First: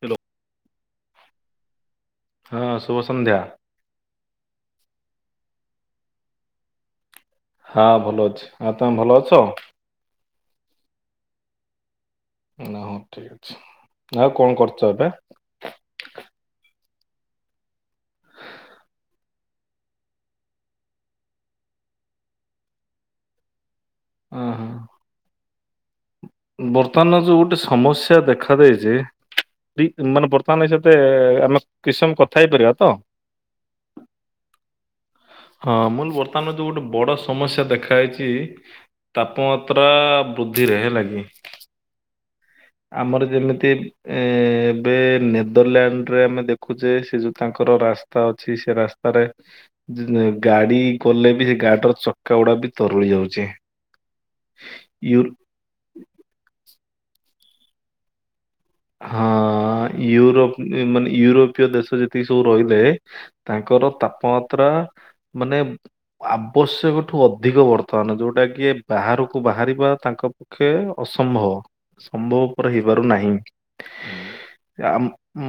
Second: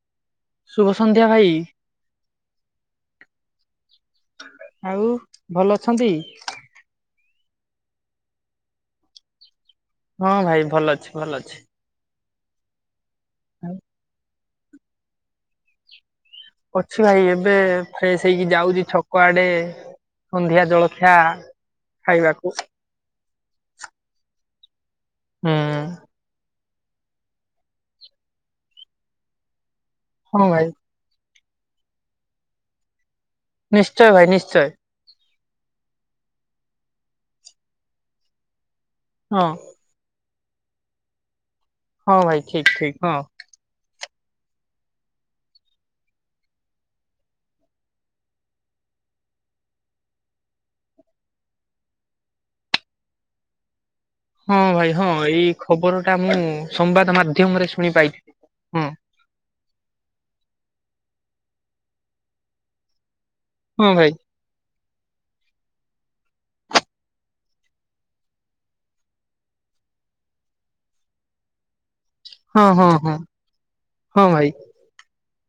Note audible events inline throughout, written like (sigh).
Hello ଶୁଭ ସନ୍ଧ୍ୟା ଭାଇ। ହଁ ଶୁଭ ସନ୍ଧ୍ୟା। ଆଉ ଭଲ ଅଛନ୍ତି? ହଁ ଭଲ ଅଛି ହଁ ତମେ ଭଲ ଅଛ? ହଁ ଭାଇ ଭଲ ଅଛି ଭଲ ଅଛି। ହଁ ଠିକ ଅଛି ଆଉ କଣ କରୁଛ ଏବେ? ଅଛି ଭାଇ ଏବେ ଫ୍ରେଶ ହେଇକି ଯାଉଛି ଛକ ଆଡେ ସନ୍ଧ୍ୟିଆ ଜଳଖିଆ ଖାଇବାକୁ। ଓଁହ। ହଁ ବର୍ତ୍ତମାନ ଯୋଉ ଗୋଟେ ସମସ୍ୟା ଦେଖାଦେଇଛି ମାନେ ହଁ ଭାଇ ବର୍ତ୍ତମାନ ଏ ମତେ ଆମେ କିଛି ସମୟ କଥା ହେଇପାରିବା ତ? ନିଶ୍ଚୟ ଭାଇ ନିଶ୍ଚୟ। ହଁ ମୁଲ ବର୍ତ୍ତମାନ ଯୋଉ ଗୋଟେ ବଡ ସମସ୍ୟା ଦେଖା ଯାଇଛି ହଁ ତାପ ମାତ୍ର ପୁରା ବୃଦ୍ଧିରେ ହେଁଲାଗେ କି ହଉ ଭାଇ ଠିକ ଠିକ୍। ଆମର ଯେମିତି ଏ ଏବେ ନେଦରଲ୍ୟାଣ୍ଡ ରେ ଆମେ ଦେଖୁଛେ ସେ ଯୋଉ ତାଙ୍କର ରାସ୍ତା ଅଛି ସେ ରାସ୍ତାରେ ଗାଡି ଗଲେ ବି ସେ ଗାଡିର ଚକା ଗୁଡା ବି ତରୁଳି ଯାଉଛି ହଁ ଭାଇ ହଁ ୟୁ ଏଇ ଖବର ଟା ମୁଁ ସମ୍ବାଦ ମାଧ୍ୟମରେ ଶୁଣି ପାଇଥିଲି ହଁ। ହଁ ୟୁରୋପ ମାନେ ୟୁରୋପୀୟ ଦେଶ ଯେତିକି ସବୁ ରହିଲେ ହଁ ତାଙ୍କର ଭାଇ ତାପମାତ୍ରା ମାନେ ଆବଶ୍ୟକ ଠୁ ଅଧିକ ବର୍ତ୍ତମାନ ଯୋଉଟା କି ବାହାରକୁ ବାହାରିବା ତାଙ୍କ ଖେ ଅସମ୍ଭବ ସମ୍ଭବ ହଁ ପରେ ହଁ ହେଇପାରୁ ହଁ ନାହିଁ। ହଁ ଭାଇ। ସେ ଆମ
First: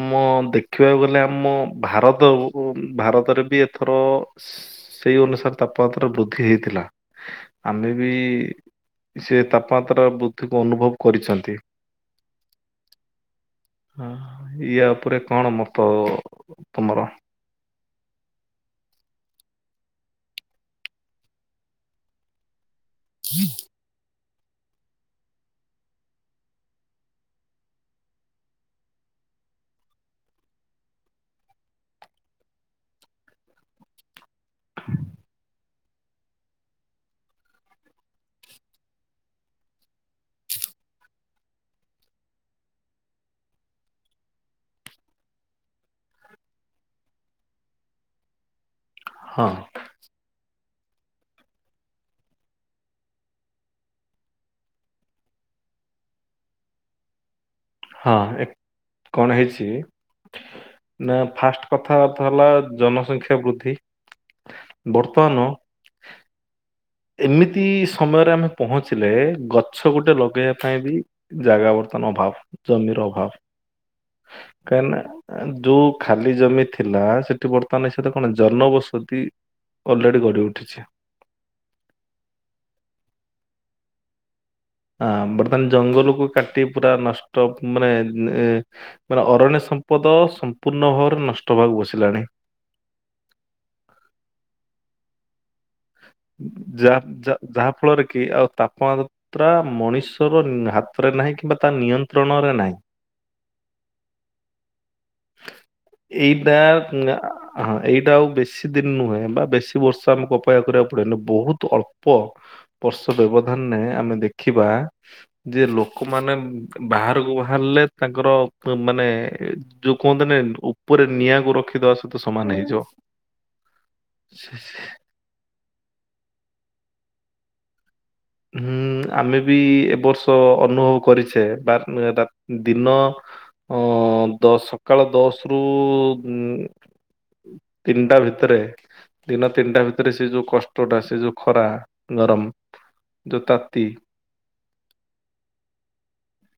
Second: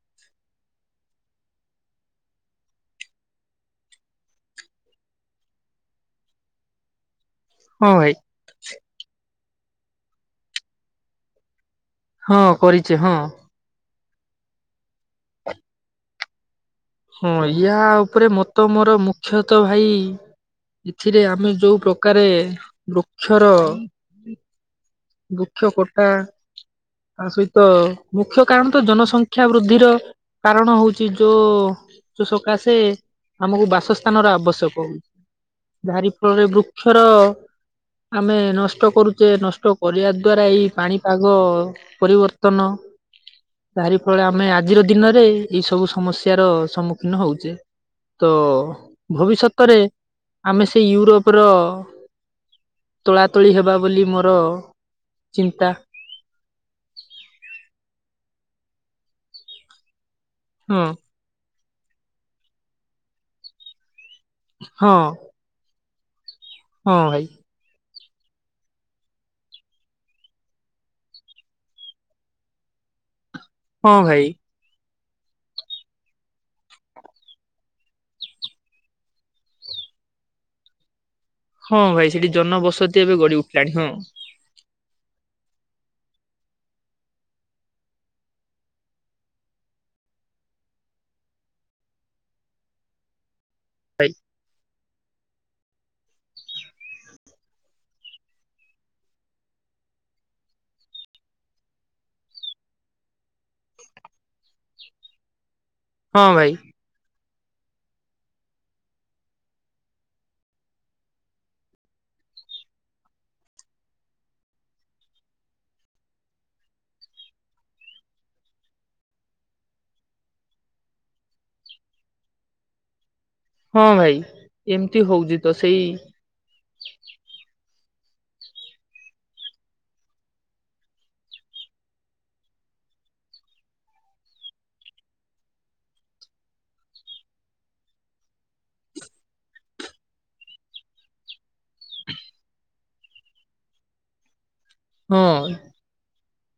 ମୁ ଦେଖିବାକୁ ଗଲେ ଆମ ଭାରତ ଭାରତରେ ବି ଏଥର ସେଇ ଅନୁସାରେ ତାପମାତ୍ରା ବୃଦ୍ଧି ହେଇଥିଲା ହଁ ଆମେ ବି ଭାଇ ସେଇ ତାପମାତ୍ରା ବୁଦ୍ଧିକୁ ଅନୁଭବ କରିଛନ୍ତି ହଁ କରିଛେ ହଁ। ହଁ ୟା ଉପରେ କଣ ମତ ତମର? ହଁ ୟା ଉପରେ ମତ ମୋର ମୁଖ୍ୟତଃ ଭାଇ ଏଥିରେ ଆମେ ଯୋଉ ପ୍ରକାରେ ବୃକ୍ଷର ବୃକ୍ଷ କୋଟା ତା ସହିତ ମୁଖ୍ୟ କାରଣ ତ ଜନସଂଖ୍ୟା ବୃଦ୍ଧିର କାରଣ ହଉଛି ଯୋ ସେ ସକାଶେ ଆମକୁ ବାସସ୍ଥାନ ର ଆବଶ୍ୟକ ହଉଛି କାହାରି ଫଳରେ ବୃକ୍ଷର ଆମେ ନଷ୍ଟ କରୁଛେ ନଷ୍ଟ କରିବା ଦ୍ଵାରା ଏଇ ପାଣିପାଗ ପରିବର୍ତ୍ତନ ତାରି ଫଳରେ ଆମେ ଆଜିର ଦିନରେ ଏଇ ସବୁ ସମସ୍ୟାର ସମ୍ମୁଖୀନ ହଉଛେ ତ ହଁ ଭବିଷ୍ୟତରେ ଆମେ ସେ ୟୁରୋପର ତୋଳା ତୋଳି ହେବା ବୋଲି ମୋର ଚିନ୍ତା ହଁ କଣ ହେଇଛି? ହଁ। ନା ଫାଷ୍ଟ କଥା ତ ହେଲା ଜନସଂଖ୍ୟା ବୃଦ୍ଧି ହଁ ବର୍ତ୍ତମାନ। ହଁ ଭାଇ ଏମିତି ପ୍ରତି ସମୟରେ ଆମେ ପହଞ୍ଚିଲେ ଗଛ ଗୋଟେ ଲଗେଇବା ପାଇଁ ବି ଜାଗା ବର୍ତ୍ତନ ଅଭାବ। ଜମିର ଅଭାବ। ହଁ ଭାଇ। (unintelligible) ଯୋଉ ଖାଲି ଜମି ଥିଲା ସେଠି ବର୍ତ୍ତମାନ ଏ ସତ କଣ ଜନବସତି। ଅଲରେଡି ଗଢି ଉଠିଛି। ହଁ ଭାଇ ସେଠି ଜନବସତି ଏବେ ଗଡି ଉଠିଲାଣି ହଁ। ହଁ ବର୍ତ୍ତମାନ ଜଙ୍ଗଲକୁୁ କାଟି ପୁରା ନଷ୍ଟ ମାନେ ମାନେ ଅରଣ୍ୟ ସମ୍ପଦ ସମ୍ପୂର୍ଣ୍ଣ ଭାବରେ ନଷ୍ଟ ହେବାକୁ ବସିଲାଣି। ଭା (unintelligible) ଯା ଯାହା ଫଳରେ କି ଆଉ ତାପମା୍ ୍ରା ମଣିଷର ହାତରେ ନାହିଁ କିମ୍ବା ତା ନିୟନ୍ତ୍ରଣରେ ନାହିଁ। ହଁ ଭାଇ ଏଇଟା ହଁ ଏଇଟା ଆଉ ବେଶୀ ଦିନ ନୁହେଁ ବା ବେଶୀ ବର୍ଷ ଆମକୁ ଅପେକ୍ଷା କରିବାକୁ ପଡ଼େନା ବହୁତ ଅଳ୍ପ। ବର୍ଷ ବ୍ୟବଧାନରେ ଆମେ ଦେଖିବା। ଯେ ଲୋକମାନେ ବାହାରକୁ ବାହାରିଲେ ତାଙ୍କର ମାନେ ଯୋଉ କୁହନ୍ତି ନାଈ ଉପରେ ନିଆଁକୁ ରଖିଦେବା ସହିତ ସମାନ ହେଇଯିବ। ହଁ ଭାଇ ଏମିତି ହଉଛି ତ ସେଇ ହୁଁ ଆମେ ବି ଏ ବର୍ଷ ଅନୁଭବ କରିଛେ ବା ରାତି ଦିନ ହଁ ଦସ୍ ସକାଳ ଦଶରୁ ତିନିଟା ଭିତରେ ଦିନ ତିନିଟା ଭିତରେ ସେ ଯୋଉ କଷ୍ଟଟା ସେ ଯୋଉ ଖରା ଗରମ ଯୋ ତାତି ହଁ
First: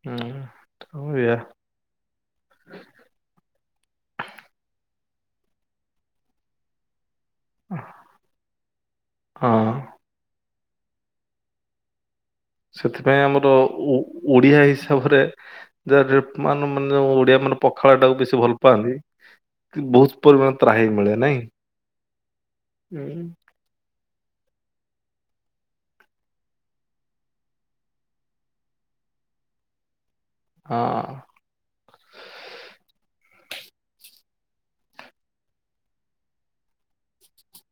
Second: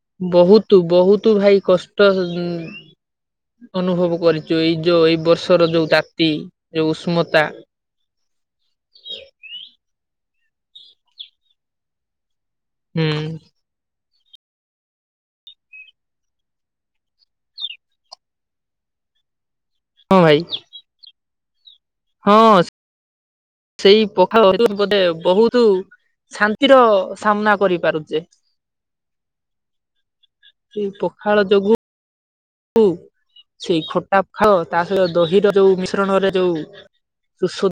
ହୁଁ। ବହୁତ ହଁ ବହୁତ ଏଇଆ ଭାଇ କଷ୍ଟ। ହ। (inaudible) ଅନୁଭବ କରିଛୁ ଏଇ ଯୋଉ ଏଇ ବର୍ଷର ଯୋଉ ତାତି ଯୋଉ ଉଷ୍ମତା। ହଁ। ହୁଁ ସେଥିପାଇଁ ଆମର ଓଡ଼ିଆ ହିସାବରେ ଯାହା ମାନେ ଓଡ଼ିଆ ମାନେ ପଖାଳଟାକୁ ବେଶୀ ଭଲ ପାଆନ୍ତି। ହଁ ବହୁତ ଭାଇ ପରିମାଣ ତ୍ରାହି ମିଳେ ନାଇଁ। ହଁ। ହୁଁ। (inaudible) ସେଇ ପୋଖାଳ ଭାତ ବୋଧେ ବହୁତ ଶାନ୍ତିର ସାମ୍ନା କରିପାରୁଛେ। ହଁ ସେଇ ପଖାଳ ଯୋଗୁ ସେଇ ଖଟା ଖାଅ ତା ସହିତ ଦହିର ଯୋଉ ମିଶ୍ରଣରେ ଯୋଉ ସୁ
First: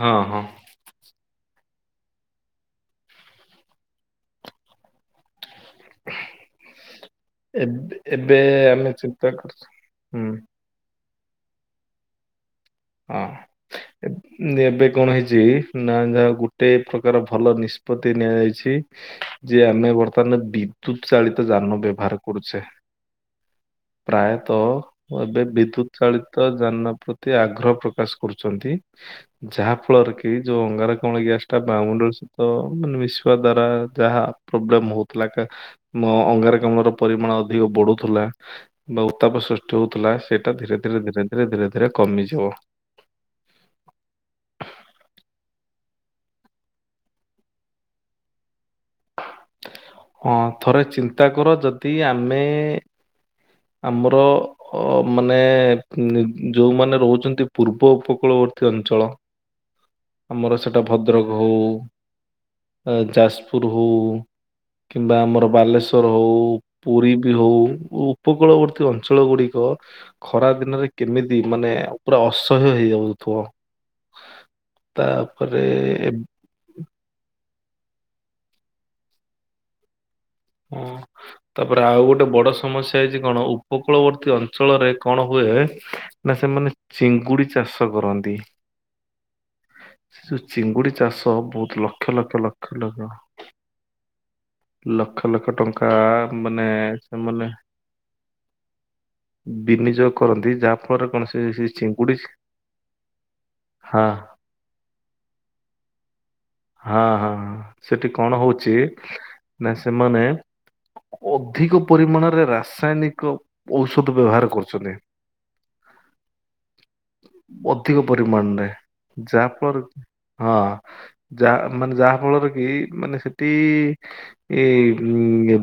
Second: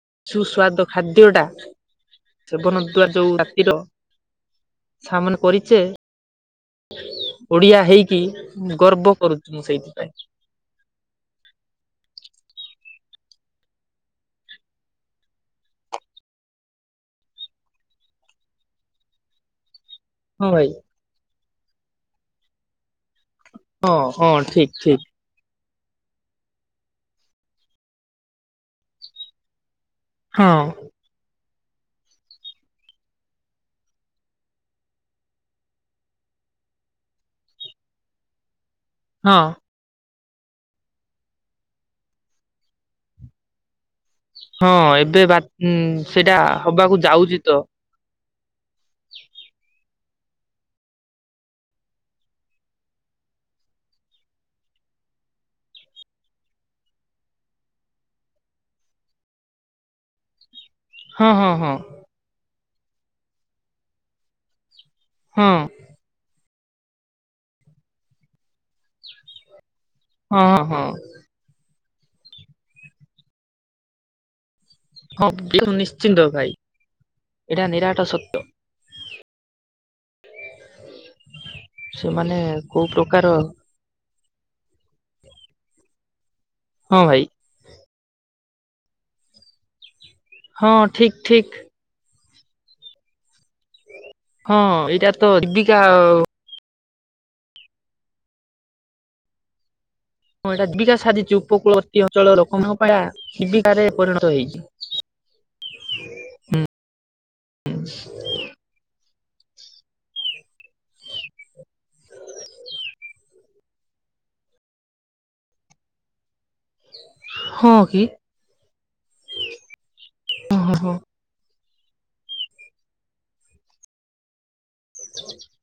ହଁ ହଁ। ସୁସ୍ୱାଦ ଖାଦ୍ୟଟା ସେବନ ଦୁଆର ଯୋଉ ରାତିର ସାମନ କରିଛେ ଓଡ଼ିଆ ଏବ୍ ହେଇକି ଏବେ ଆମେ ଗର୍ବ ଚିନ୍ତା କରୁଛି ମୁଁ କରୁଛୁ ସେଇଥିପାଇଁ। ହୁଁ ହଁ। ଏବେ କଣ ହେଇଛି ନା ଯାହା ଗୋଟେ ପ୍ରକାର ଭଲ ନିଷ୍ପତି ନିଆଯାଇଛି। ଯେ ଆମେ ବର୍ତ୍ତମାନ ହଁ ଭାଇ ବିଦ୍ୟୁତ୍ ଚାଳିତ ଯାନ ବ୍ୟବହାର କରୁଛେ। ହଁ ହଁ ଠିକ ଠିକ ପ୍ରାୟତଃ ଏବେ ବିଦ୍ୟୁତ୍ ଚାଳିତ ଯାନ ପ୍ରତି ଆଗ୍ରହ ପ୍ରକାଶ କରୁଛନ୍ତି ଯାହାଫଳରେ କି ଏଇ ହଁ ଯୋ ଅଙ୍ଗାରକାମ୍ଲ ଗ୍ୟାସ୍ ବାୟମଣ୍ଡଳ ସହିତ ମିଶିବା ଦ୍ଵାରା ଯାହା ପ୍ରୋବ୍ଲେମ୍ ହଉଥିଲାକା। ମୋ ଅଙ୍ଗାରକାମ୍ଲର ପରିମାଣ ଅଧିକ ବଢ଼ୁଥିଲା। ବା ହଁ ଉତ୍ତାପ ସୃଷ୍ଟି ହଉଥିଲା ସେଇଟା ଧୀରେ ଧୀରେ ଧୀରେ ଧୀରେ ଧୀରେ ଧୀରେ କମିଯିବ। ହଁ ଏବେ ବା ସେଇଟା ହବାକୁ ଯାଉଛି ତ। ହ। (inaudible) ହଁ ଥରେ ଚିନ୍ତା କର ଯଦି ଆମେ ଆମର ଅ ମାନେ ଯୋଉମାନେ ରହୁଛନ୍ତି ପୂର୍ବ ଉପକୂଳବର୍ତ୍ତୀ ଅଞ୍ଚଳ ଆ (inaudible) ଆମର ସେଟା ଭଦ୍ରକ ହଉ, ଯାଜପୁର ହଉ କିମ୍ବା ଆମର ହଁ ବାଲେଶ୍ୱର ହଉ ପୁରୀ ବି ହଉ ଉପକୂଳବର୍ତ୍ତୀ ଅଞ୍ଚଳ ଗୁଡ଼ିକ ଖରା ହଁ ଦିନରେ ହଁ କେମିତି ମାନେ ପୁରା ଅସହ୍ୟ ହେଇଯାଉଥିବ। ହଁ ତାପରେ ବ ନିଶ୍ଚିନ୍ତ ଏବ୍- ଭାଇ ଏଇଟା ନିରାଟ ସତ୍ୟ। ହଁ ତାପରେ ଆଉ ଗୋଟେ ସେମାନେ ବଡ କୋଉ ସମସ୍ୟା ହେଇଛି ପ୍ରକାର କଣ? ଉପକୂଳବର୍ତ୍ତୀ ଅଞ୍ଚଳରେ କଣ ହୁଏ ନା ସେମାନେ ହଁ ଭାଇ ଚିଙ୍ଗୁଡି ଚାଷ କରନ୍ତି। ସେ ଯୋଉ ହଁ ଚିଙ୍ଗୁଡି ଠିକ ଚାଷ ଠିକ ବହୁତ ଲକ୍ଷ ଲକ୍ଷ ଲକ୍ଷ ଲକ୍ଷ ହଁ ଏଇଟା ଲକ୍ଷ ତ ଲକ୍ଷ ଜୀବିକା ଟଙ୍କା ମାନେ ସେ ବିନିଯୋଗ କରନ୍ତି ହଁ ଏଇଟା ଯାହା ଜୀବିକା ଫଳରେ କଣ ସାଜିଛି ସେ ଉପକୂଳବର୍ତ୍ତୀ ଚିଙ୍ଗୁଡି ଅଞ୍ଚଳ ଲୋକମାନଙ୍କା ଜୀବିକାରେ ହଁ ପରିଣତ ହେଇଛି। ହଁ ହଁ ସେଠି କଣ ହଉଛି ନା ସେମାନେ ଅଧିକ ପରିମାଣରେ ରାସାୟନିକ ଔଷଧ ବ୍ୟବହାର କରୁଛନ୍ତି। (inaudible) କି ଅଧିକ ପରିମାଣରେ ଯାହାଫଳରେ ହଁ। ଯାହା ମାନେ ଯାହା ଫଳରେ କି ମାନେ ସେଠି ଏଇ ଉ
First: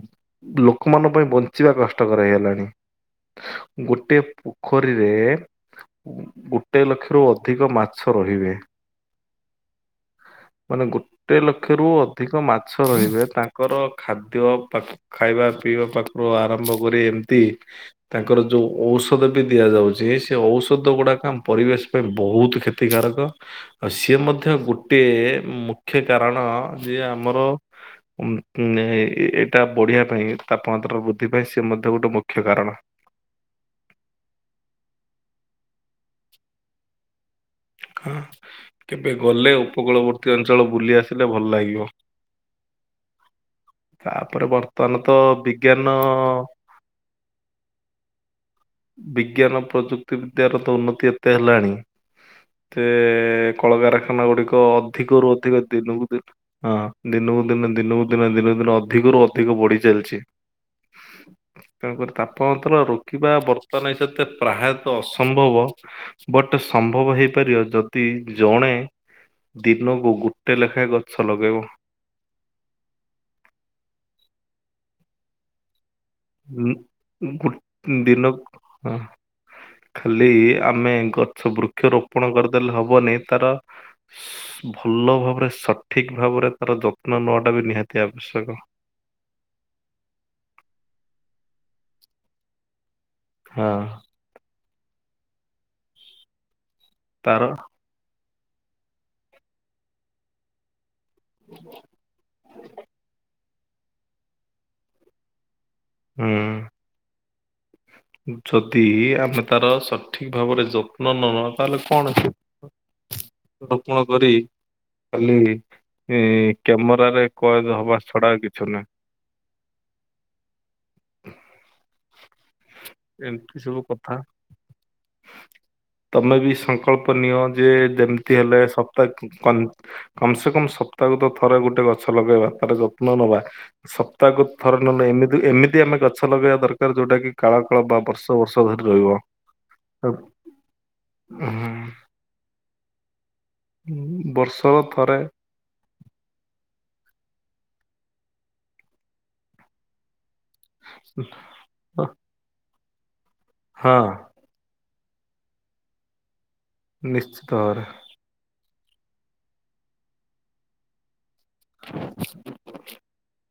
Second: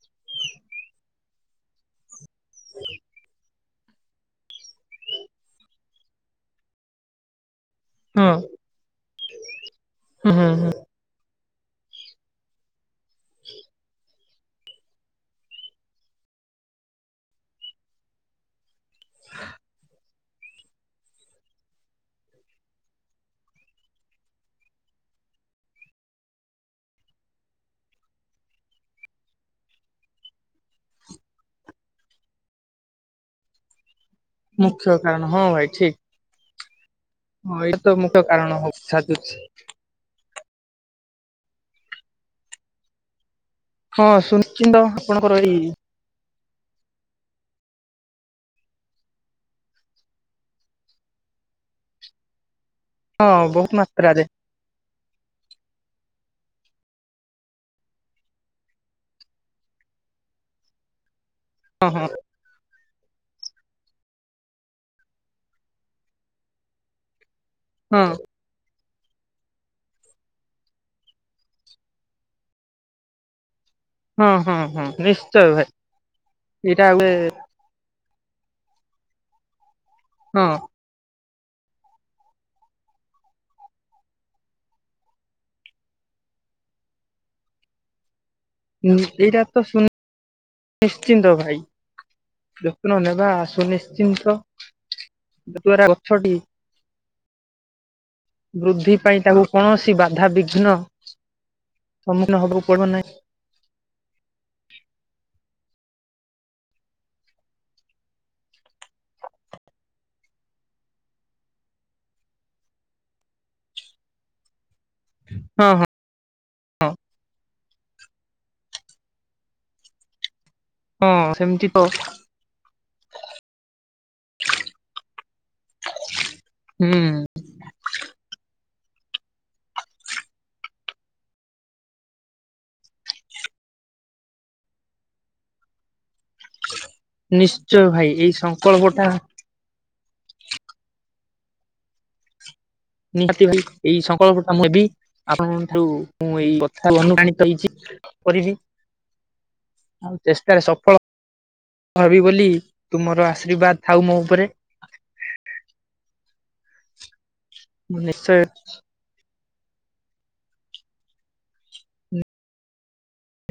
ଲୋକମାନଙ୍କ ପାଇଁ ବଞ୍ଚିବା କଷ୍ଟକର ହେଇଗଲାଣି। ଗୋଟିଏ ପୋଖରୀରେ ଗୋଟଏ ଲକ୍ଷରୁ ଅଧିକ ମାଛ ହଁ ରହିବେ। ହୁଁ ହୁଁ ହୁଁ ମାନେ ଗୋଟେ ଲକ୍ଷରୁୁ ଅଧିକ ମାଛ ରହିବେ ତାଙ୍କର ଖାଦ୍ୟ ପା ଖାଇବା ପିଇବା ପାଖରୁ ଆରମ୍ଭ କରି ଏମିତି ତାଙ୍କର ଯୋଉ ଔଷଧ ବି ଦିଆଯାଉଛି ସେ ଔଷଧ ଗୁଡାକ ଆମ ପରିବେଶ ପାଇଁ ବହୁତ କ୍ଷତିକାରକ ଆଉ ସିଏ ମଧ୍ୟ ଗୋଟେ ମୁଖ୍ୟ କାରଣ ଯେ ଆମର ଏଇଟା ବଢ଼ିବା ପାଇଁ ତାପମାତ୍ରା ବୃଦ୍ଧି ପାଇଁ ସେ ମଧ୍ୟ ଗୋଟେ ମୁଖ୍ୟ କାରଣ। ମୁଖ୍ୟ କାରଣ ହଁ ଭାଇ ଠିକ। ହଁ ଏଇଟା ତ ହଁ ମୁଖ୍ୟ କାରଣ ହଉ କେବେ ସାଜୁଛି। ଗଲେ ଉପକୂଳବର୍ତ୍ତୀ ଅଞ୍ଚଳ ବୁଲି ଆସିଲେ ଭଲ ଲାଗିବ। ହଁ ତାପରେ ସୁନିଶ୍ଚିନ୍ତ ବର୍ତ୍ତମାନ ତ ଆପଣଙ୍କର ଏଇ ବିଜ୍ଞାନ ବିଜ୍ଞାନ ପ୍ରଯୁକ୍ତି ବିଦ୍ୟାର ତ ଉନ୍ନତି ଏତେ ହେଲାଣି। ସେ ହଁ ବହୁତ ମାତ୍ରାରେ କଳକାରଖାନା ଗୁଡିକ ଅଧିକରୁୁ ଅଧିକ ଦିନକୁ ଦିନ ହଁ ଦିନକୁ ଦିନ ଦିନକୁ ଦିନ ଦିନକୁ ଦିନ ଅଧିକରୁ ଅଧିକ ବଢି ଚାଲିଛି। (inaudible) ହଁ ତେଣୁକରି ତାପମାତ୍ର ରୋକିବା ବ ତ ନାହିଁ ସେତେ ପ୍ରାୟତଃ ଅସମ୍ଭବ ବଟ ସମ୍ଭବ ହେଇପାରିବ ଯଦି ହଁ। ଜଣେ ଦିନକୁ ଗୋଟେ ଲେଖାଏଁ ଗଛ ଲଗେଇବ। ହଁ ହଁ ହଁ ନିଶ୍ଚୟ ଭାଇ। ଉଁ ଏଇଟା ଗୋଟେ ଗୋ ଦିନକୁ ଖାଲି ହଁ ଆମେ ଗଛ ବୃକ୍ଷ ରୋପଣ କରିଦେଲେ ହବନି ତାର ଭଲ ଭାବରେ ସଠିକ ଭାବରେ ତାର ଯତ୍ନ ନେବାଟା ବି ନିହାତି ଆବଶ୍ୟକ। ହୁଁ ଏଇଟା ତ ଶୁ ନିଶ୍ଚିନ୍ତ ଭାଇ ଯତ୍ନ ନେବା ଆସୁ ହଁ। ନିଶ୍ଚିନ୍ତ। ଯ ଦ୍ୱାରା ଗଛଟି ତାର ବୃଦ୍ଧି ପାଇଁ ତାକୁ କୌଣସି ବାଧାାବିଘ୍ନ ସମ୍ମୁଖୀନ ହବାକୁ ପଡିବ ନାହିଁ। ହୁଁ। ଯଦି ଆମେ ତାର ସଠିକ ଭାବରେ ଯତ୍ନ ନ ନବା ତାହେଲେ କଣ ଅଛି (inaudible) ରୋପଣ କରି କାଲି ହଁ ହଁ। କ୍ୟାମେରରେ କଏଦ ହବା ଛଡା କିଛି ନୁହେଁ। ହଁ ସେମିତି ତ ଏମିତି ସବୁ କଥା ତମେ ବି ହୁଁ ସଂକଳ୍ପ ନିଅ ଯେ ଯେମିତି ହେଲେ ସପ୍ତାହ କମ ସେ କମ ସପ୍ତାହ ତ ଥରେ ଗୋଟେ ଗଛ ଲଗେଇବା ତାର ଯତ୍ନ ନବା ସପ୍ତାହକୁ ଥରେ ନହଲେ ଏମିତି ଏମିତି ଆମେ ଗଛ ଲଗେଇବା ଦରକାର ଯୋଉଟା କିି କାଳ କାଳ ନିଶ୍ଚୟ ବା ଭାଇ ଏଇ ବର୍ଷ ବର୍ଷ ସଂକଳ୍ପ ଧରି ଟା ରହିବ ହଁ ନିହାତି ଭାଇ ଏଇ ସଂକଳ୍ପଟା ମୁଁ ବର୍ଷର ନେବି ଥରେ ଆପଣଙ୍କଠୁ ମୁଁ ଏଇ କଥା ଅନୁପ୍ରାଣିତ ହେଇଛି କରିବି ଆଉ ଚେଷ୍ଟାରେ ସଫଳ ହେବି ବୋଲି ତୁମର ଆଶୀର୍ବାଦ ଥାଉ ହଁ ମୋ ଉପରେ ନିିଶ୍ଚ ନିଶ୍ଚୟ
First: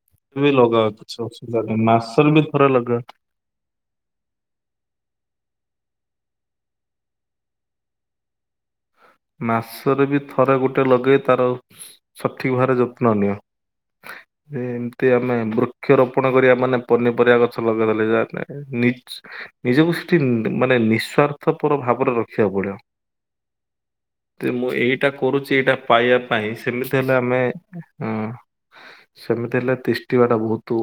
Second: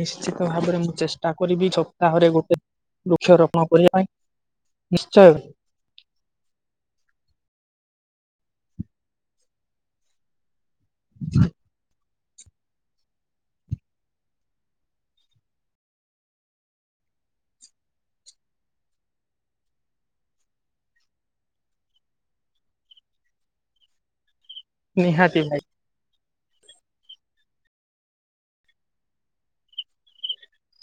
ନିଶ୍ଚିତ ଭାବରେ ଲଗାଅ ମୁଁ କିଛି ଚେଷ୍ଟା ଅସୁବିଧା କରିବି ନାହିଁ ସପ୍ତାହରେ ମାସର ବି ଗୋଟେ ଥରେ ଲଗା ବୃକ୍ଷରୋପଣ କରିବା ପାଇଁ ନିଶ୍ଚୟ ମାସରେ ବି ଥରେ ଗୋଟେ ଲଗେଇ ତାର ସଠିକ୍ ଭାବରେ ଯତ୍ନ ନିଅ। ଯେ ଏମିତି ଆମେ ବୃକ୍ଷରୋପଣ କରିବା ମାନେ ପନିପରିବା ଗଛ ଲଗେଇଦଲେ ଯାହା ନି ନିଜକୁ ସେଠି ମାନେ ନିଃସ୍ଵାର୍ଥପର ଭାବରେ ରଖିବାକୁ ପଡିବ। ଯେ ମୁଁ ଏଇଟା ନିହାତି କରୁଛି ଭାଇ ଏଇଟା ପାଇବା ପାଇଁ ସେମିତି ହେଲେ ଆମେ ସେମିତି ହେଲେ ତିଷ୍ଟିବା ଟା ବହୁତ୍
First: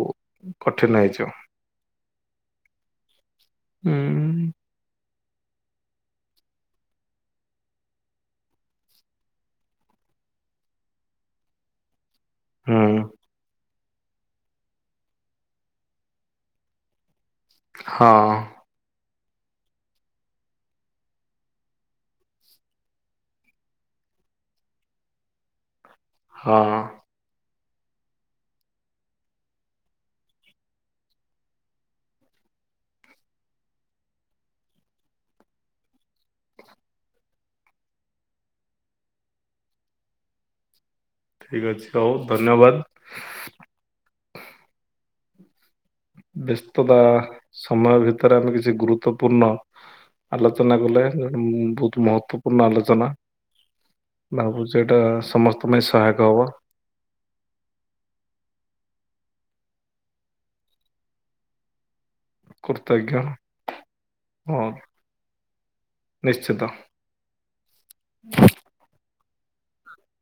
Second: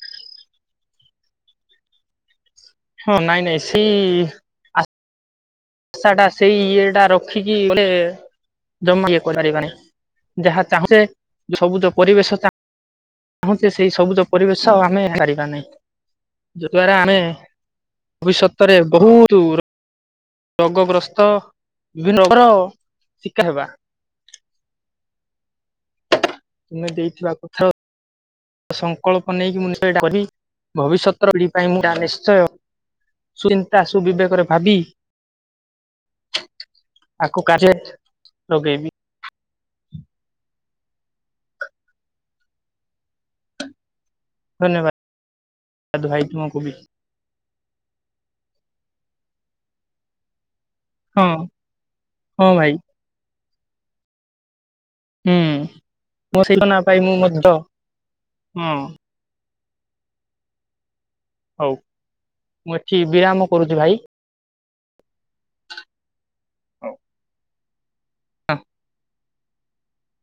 କଠିନ ହେଇଯିବ। ହଁ ନାଇଁ ନାଇଁ ହୁଁ ସେଏ ଆଶା ଟା ସେଇ ଇଏ ଟା ରଖିକି ଶେ ଜମା ଇଏ କରିପାରିବାନି ଯାହା ଚାହୁଁଛ ସବୁଜ ପରିବେଶ ଚାଁ ହୁଁ। ଚାହୁଁଛେ ସେଇ ସବୁଜ ପରିବେଶ ଆମେ ପାରିବା ନାହିଁ ଯ ଦ୍ଵାରା ଆମେ ହଁ ଭବିଷ୍ୟତରେ ବହୁତ୍ ଉର ରୋଗ ଗ୍ରସ୍ତ ବିଭିନ୍ନ ରୋଗର ଶିକାର ହେବା। ହଁ ତୁମେ ଦେଇଥିବା କଥା। ସଂକଳ୍ପ ନେଇକି ମୁଁ କହି (unintelligible) ଭବିଷ୍ୟତର ଏ ପିଢି ପାଇଁ ଏ ନିଶ୍ଚୟ ସୁ ଚିନ୍ତା ସୁବିବେକରେ ଭାବି। ଆକୁ କାଯ୍ୟରେ ଲଗେଇବି ଠିକ୍ ଅଛି ହଉ ଧନ୍ୟବାଦ୍। ଧନ୍ୟବାଦ। ଭାଇ ତୁମକୁ ବି ବ୍ୟସ୍ତତା ସମୟ ଭିତରେ ଆମେ କିଛି ଗୁରୁତ୍ୱପୂର୍ଣ୍ଣ ଆଲୋଚନା କଲେ ହଁ ବହୁତ୍ ହଁ ମହତ୍ତ୍ଵପୂର୍ଣ୍ଣ ଭାଇ ଆଲୋଚନା। ଭାବୁଛି ଏଇଟା ହୁଁ ସମସ୍ତଙ୍କ ପାଇଁ ସହାୟକ ମୋ ହବ। ସେଇ ନା ପାଇଁ ମୁଁ ମଧ୍ୟ ହୁଁ। ହୋଉ। କୁର୍ତ୍ତଜ୍ଞ୍ୟ ହଁ ନିଶ୍ଚିତ। (inaudible)